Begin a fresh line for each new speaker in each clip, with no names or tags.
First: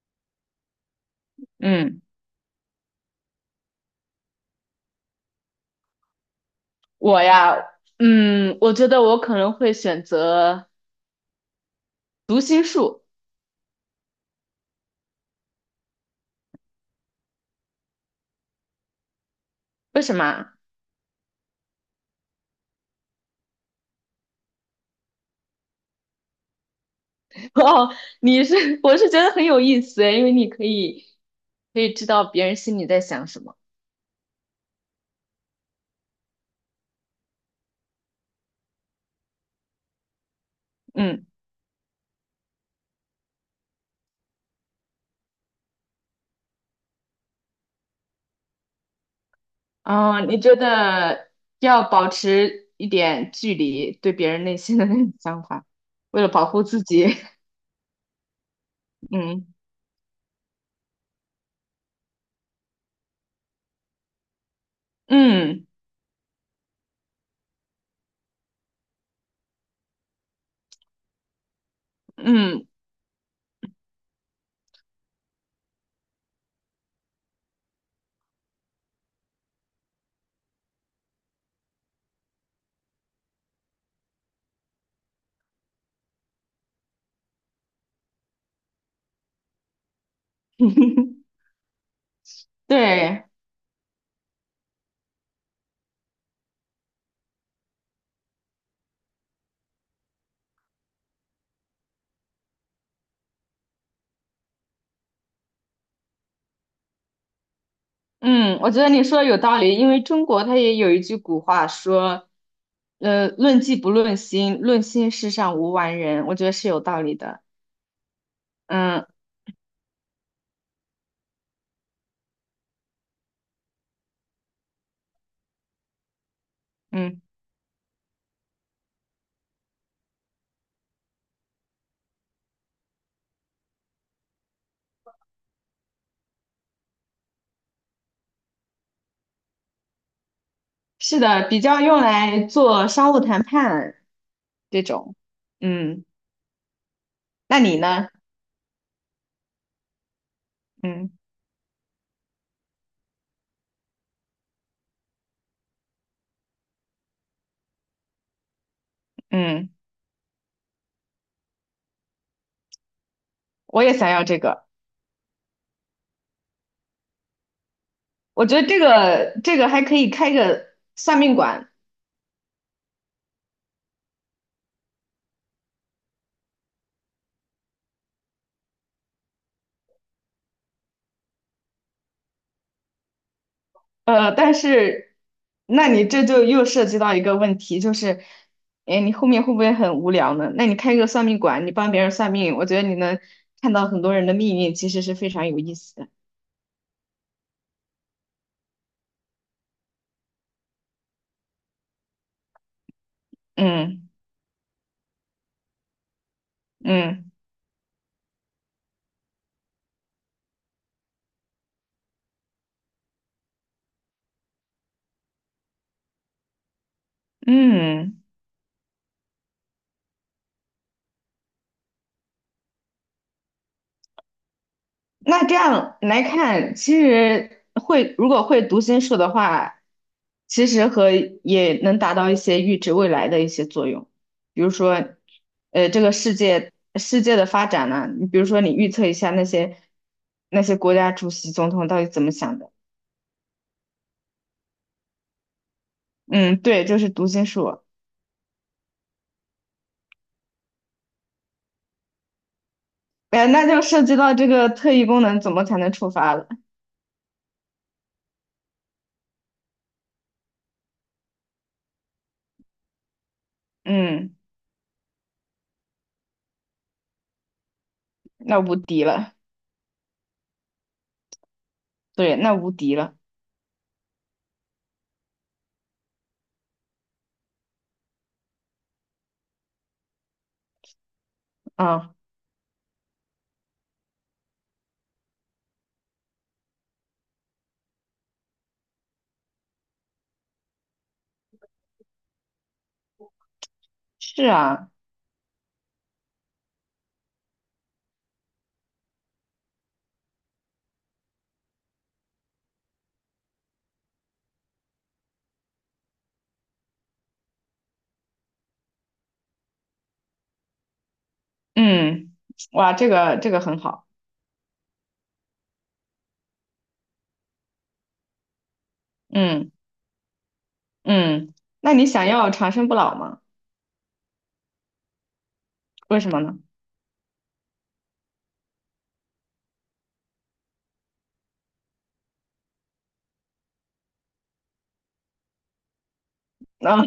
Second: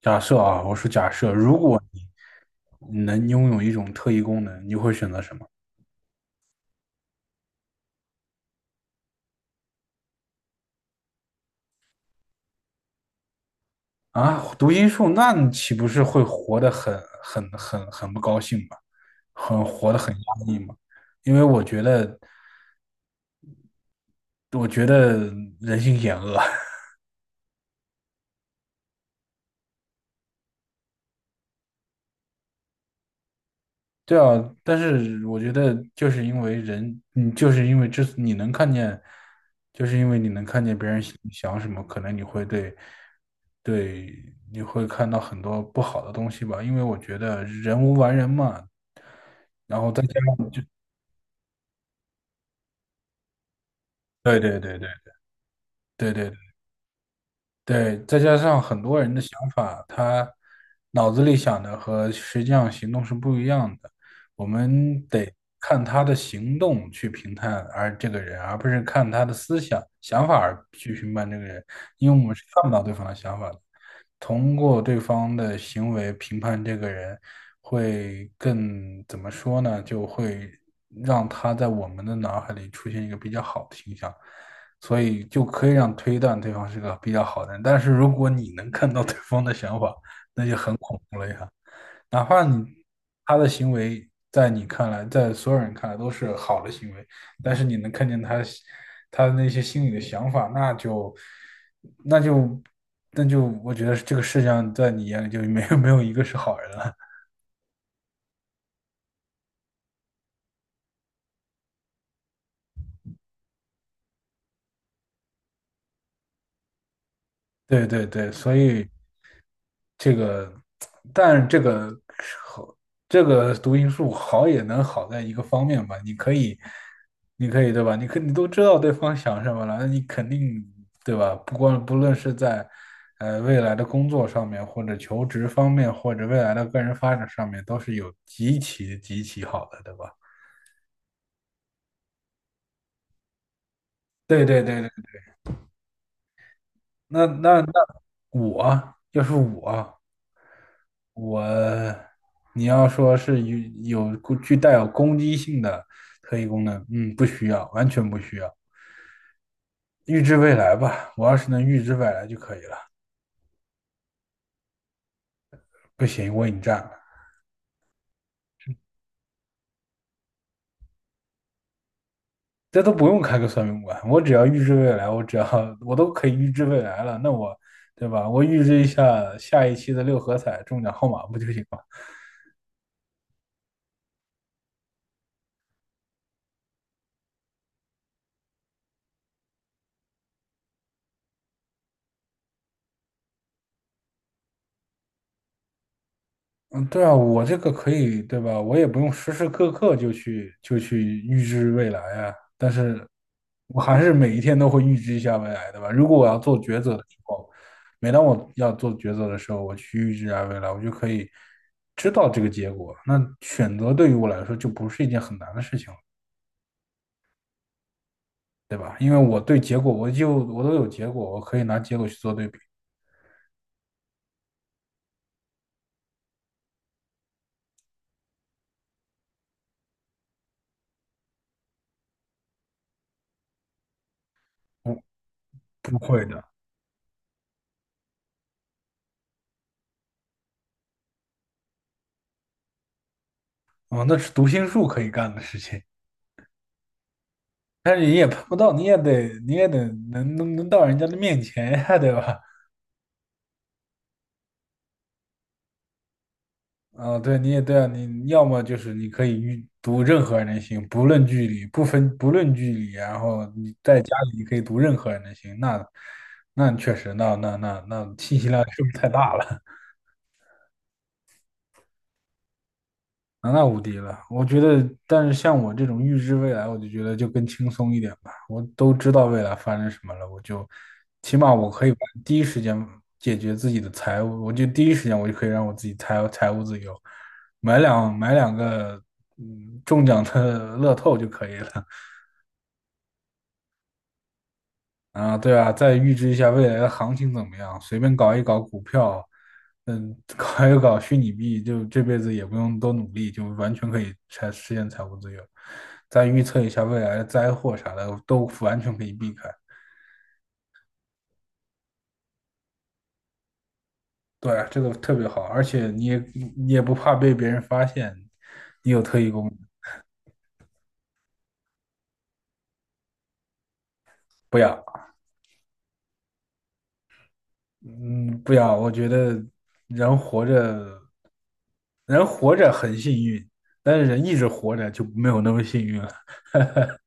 假设啊，我说假设，如果
嗯，
你能拥有一种特异功能，你会选择什么
我呀，嗯，我觉得我可能会选择读心术，
啊？读心术，那你岂不是会活得很不高兴吗？活得
为
很
什么
压
啊？
抑吗？因为我觉得，人性险恶。
哦，我是觉得很有意思，因为你可以知道别人心里在想什么。
对啊，但是我觉得就是因为人，你就是因为你能看见，就是因为你能看见别人想
嗯，
想什么，可能你会看到很多不好的东西吧，因为我觉得人无完人嘛，然后再加
哦，你
上
觉得要保持一点距离，对别
对
人内
对对
心的
对
那种想法，
对
为了
对
保护自己。
对，再加上很多 人的想
嗯
法，他脑子里想的和实际上行动是不一样的。我们得
嗯
看他的行动去评判而这个人，而不是看他的思想想法而去评判这个人，因为我们是
嗯。
看不到对方的想法的。通过对方的行为评判这个人，会更怎么说呢？就会让他在我们的脑海里出现一个比较好的形象。所以就可以让推断对方是个比较好的人。但是如果你能看到对方的想法，哪怕
对。
他的行为在你看来，在所有人看来都是好的行为，但是你能看见他的那些心里的想法，那就那就我觉得这个世界上在你眼里就没有一个是好人了。
嗯，我觉得你说的有道理，因为中国它也有一句古话说，论迹不论心，论心世上无完人，我觉得是有道理的。
对对对，所以
嗯
这个，但这个好，这个读心术好也能好在一个方面吧，你可以，
嗯，
你可以对吧？你都知道对方想什么了，那你肯定对吧？不论是在未来的工作上面，或者求职方面，或者未来的个人发展上面，都是有极其极其好的，对吧？
是的，比较用来做商务谈判
对对对
这
对，
种。嗯，
那那
那你
那
呢？
我要是我，
嗯
我你要说是有具带有攻击性的特异功能，嗯，不需要，完全不需要。
嗯，
预知未来吧，我要是能预知未来就可以了。
我也想要这个，
不行，我已经占了，
我觉得这个还可以开个算命馆。
这都不用开个算命馆，我只要预知未来，我只要我都可以预知未来了，对吧？我预知一下下一期的六合彩中奖号码不就行了？
呃，但是，那你这就又涉及到一个问题，就是，哎，你后面会不会很无聊呢？那你开个算命馆，你帮别人算命，我觉得你能看到很多人的命运，其实是非常有意思的。
嗯，对啊，我这个可以，对吧？我也不用时时刻刻就去预知未来啊，但是我还
嗯
是每一天都会预知一下未来，对吧？如果我要做抉择的时
嗯
候，每当我要做抉择的时候，我去预知一下未来，我就可以知道这个结果。那选择对于我来说就不是一件很难的事情了，
嗯。
对吧？因为我对结果，我都有结果，我可以拿结果去做对比。
那这样来看，其实会如果会读心术的话，其实和也能达到一些预知未来的一些作用。比如
不，
说，
不
这个
会
世
的，
界世界的发展呢、你比如说你预测一下那些国家主席、总统到底怎么想的。
啊，那是读心术可以干的事情。
嗯，对，就是读心术。
但是你也碰不到，你也得能到人家的面前呀，对吧？
哎，那就涉及到这个特异功能怎么才能触发了。
啊、对，你也对啊，你要么就是你可以读任何人的心，不论距离，不论距离，然后你在家
嗯，
里你可以读任何人的心，那确实，那信息
那
量
无
是不是
敌
太
了。
大了？
对，那无敌了。
那无敌了，我觉得，但是像我这种预知未来，我就觉得就更轻松一点吧。我都知道未来发生什么了，我就起码我可以
嗯，
第一时间解决自己的财务，我就第一时间我就可以让我自己财务自由，买两个中奖的乐透就可以了。
是啊。
啊，对啊，再预知一下未来的行情怎么样，随便搞一搞股票，嗯，搞一搞虚拟币，就这辈子也不用多努力，就完全可以实现财务自由。再预测一下未来的灾祸啥的，都完全可以避开。
嗯，哇，这个很好。
对啊这个特别好，而且你也不怕被别人发现你有特异功能。
嗯嗯，那你想要长生不老吗？
不要，
为什么呢？
嗯，不要，我觉得人活着，人活着很幸运，但是人一直活着就没有那么幸运了。
啊，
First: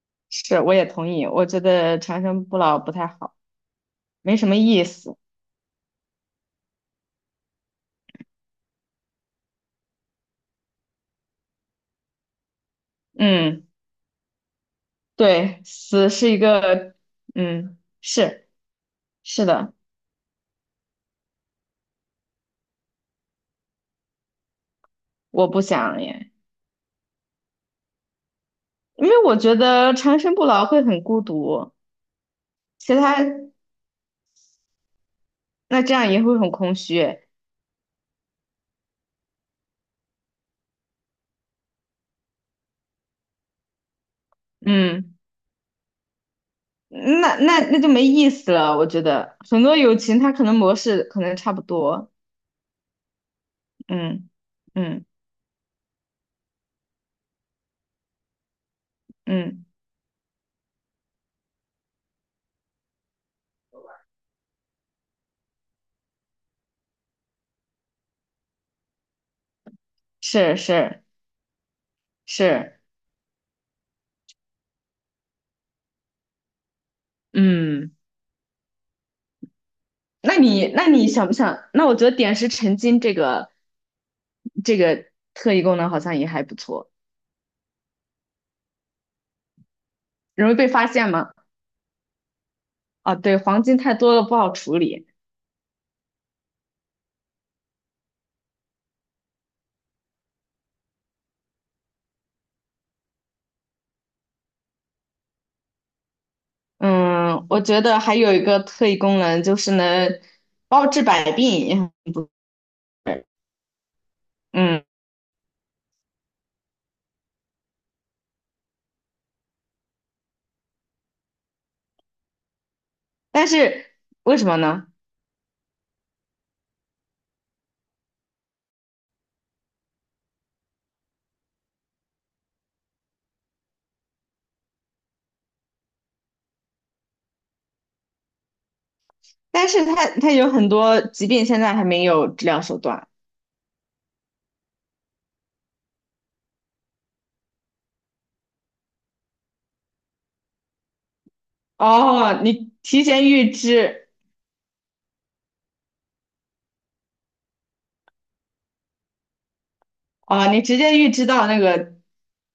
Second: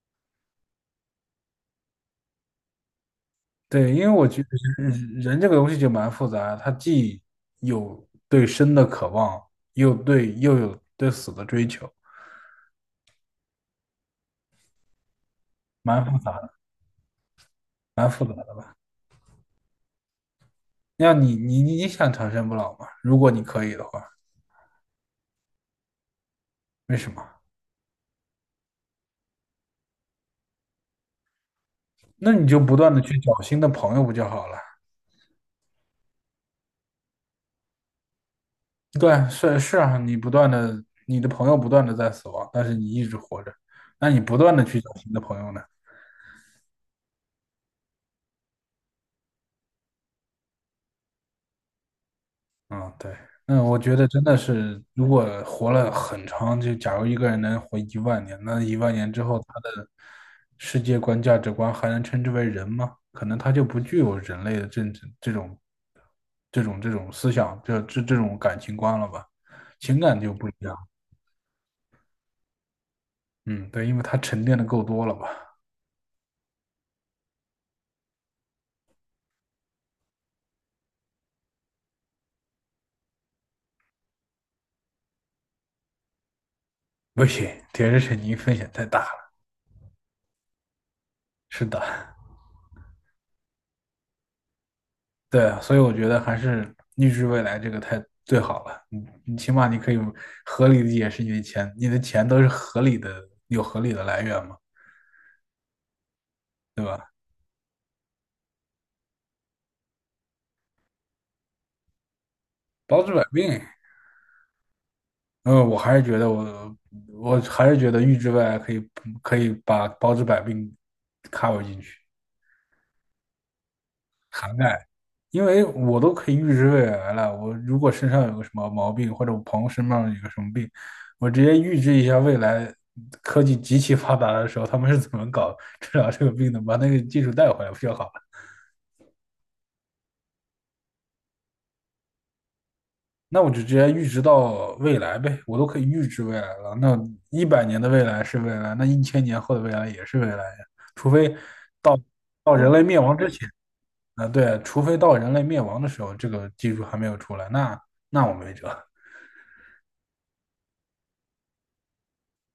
是，我也同意，我觉得长生不老不太好，
对，因为我
没
觉
什
得
么意
人
思。
人这个东西就蛮复杂它既有对生的渴望，又有对死的追求，
嗯，对，
蛮
死
复
是
杂
一
的，
个，嗯，
蛮复杂
是
的。
是的，
你想长生不老吗？如果你可以的话，
我不想耶，
为什么？
因为我觉得长生不老会很孤独。
那你就不断
其
的去
他
找新的朋友不就好了？
那这样也会很空虚。
对啊，是是啊，你不断的，你的朋友不断的在死亡，但是你一直活着，那你不断的去找新
嗯，
的朋友呢？
那那那就没意思了，我觉得很多友情它可能模式可能差不多。
嗯，对，那我觉得真
嗯
的是，如
嗯
果活了很长，就假如一个人能活一万年，那一万年之后，他
嗯，
的世界观、价值观还能称之为人吗？可能他就不具有人类的这种、这种思想，这种感情观了吧？情感就不一
是
样。
是。是，
嗯，对，因为他沉淀的够多了吧？
嗯，那你那你想不想？那我觉得点石成金这个特异功能好像也还不错，
不行，铁石肯尼风险太大了。
容易被发现吗？
是的。
啊，对，黄金太多了不好处理。
对啊，所以我觉得还是预知未来这个太最好了。你起码你可以合理的解释你的钱，你的钱都是合理的，有合理的来源嘛，
嗯，我觉得还有一个特异功能就是能包治百病，也很不，
包治百病。
嗯，
嗯，我还是觉得预知未来可以把包治百病 cover 进去。
但是为什
涵
么
盖，
呢？
因为我都可以预知未来了。我如果身上有个什么毛病，或者我朋友身上有个什么病，我直接预知一下未来科技极其发达的时候，他们是怎么搞治疗这个病的，把那个技术带回来不就好了？
但是它有很多疾病现在还没有治疗手段。
那我就直接预知到未来呗，我都可以预知未来了。那100年的未来是未来，那1000年后的未来也是未来呀，除非到
哦，
到人
你
类灭
提
亡之
前
前，
预知，
啊，对，除非到人类灭亡的时候，这个技术还没有出来，那我没辙。
啊，你直接预知到那个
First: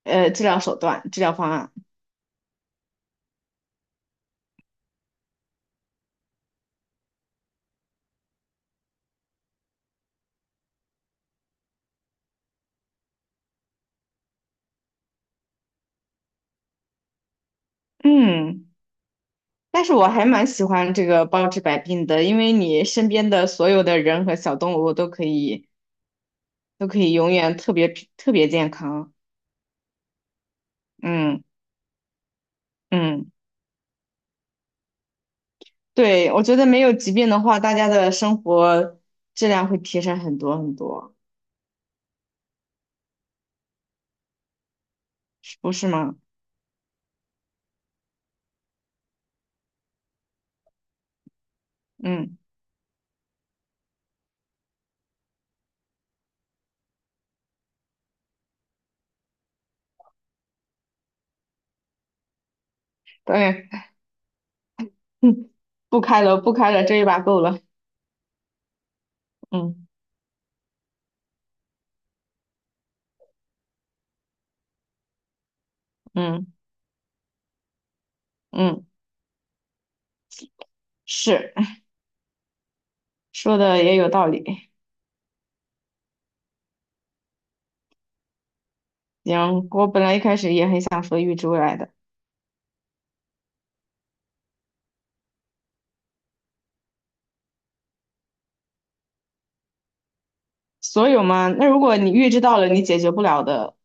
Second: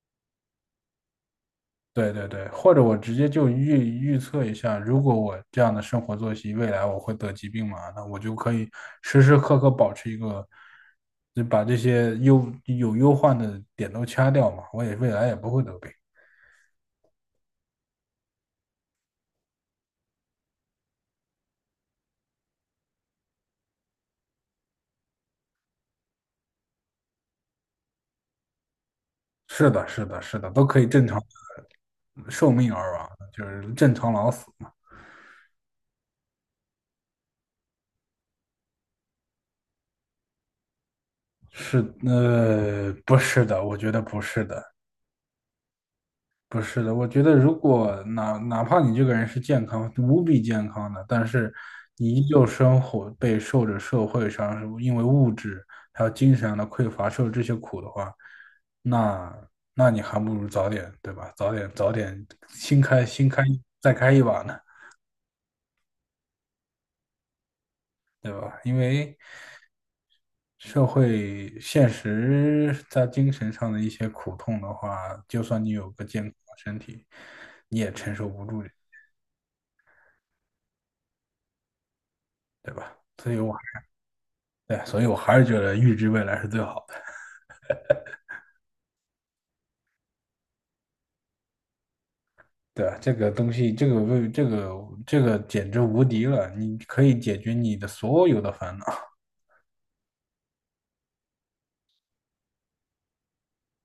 呃治疗手段、治疗方案。
对对对，或者我直接就预测一下，如果我这样的生活作息，未来我会得疾病嘛？那我就可以时时刻刻保持一个，就把这些忧患的点都掐掉嘛，我也未来也不会得病。
嗯，但是我还蛮喜欢这个包治百病的，因为你身边的所有的人和小动物都可以都可以永远特别特别健康。
是的，是的，是的，都可以正常
嗯
寿命而亡
嗯，
就是正常老死嘛。
对，我觉得没有疾病的话，大家的生活质量会提升很多很多，
是，不是的，我觉得不是的。
是不是吗？
不是的，我觉得如果哪怕你这个人是健康，无比健康的，但是你依
嗯，
旧生活备受着社会上因为物质还有精神上的匮乏受这些苦的话，那那你还不如早点，对吧？早点新开新开
对，
再开一把呢，
不开了不开了，这一把够了。
对吧？因为
嗯
社会现实在精神上的一些苦痛的话，就算你有个健康
嗯
的身体，你也承受不住，
嗯，是。
对吧？所 以我。
说的也有道理。
对，所以我还是觉得预知未来是最好的。
行，我本来一开始也很想说预知未来的，
对，这个东西，这个为这个这个简直无敌了！你可以解决你的所有的烦恼，
所有吗？那如果你预知到了你解决不了的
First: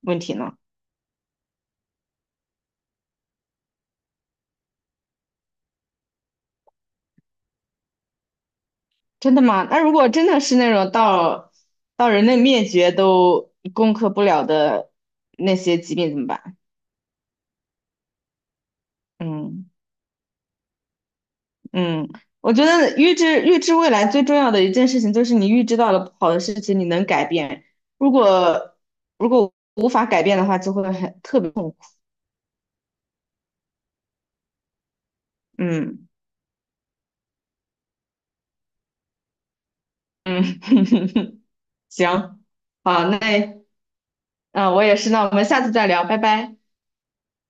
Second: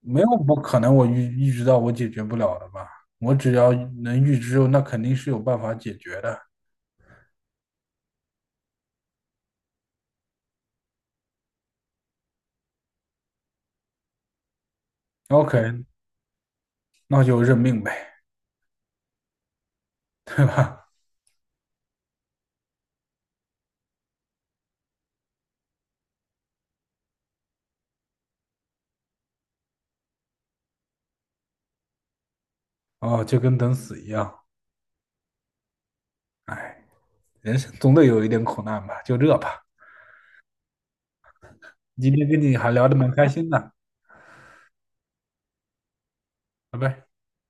问
没
题
有不
呢？
可能我预知到我解决不了的吧？我只要能预知，那肯定是有办法解决的。
真的吗？那如果真的是那种到人类灭绝都攻克不了的那些
OK，
疾病怎么办？
那就认命呗，
嗯
对吧？
嗯，我觉得预知未来最重要的一件事情就是你预知到了不好的事情，你能改变。如果如果无法改变的话，就会很特别痛苦。
哦，就跟等死一样。
嗯
哎，人生总得有一点苦难吧，就这吧。
嗯，行，
今天跟你还聊得
好，
蛮开心
那。
的，
啊，我也是，那我们下次再聊，拜拜。
拜拜。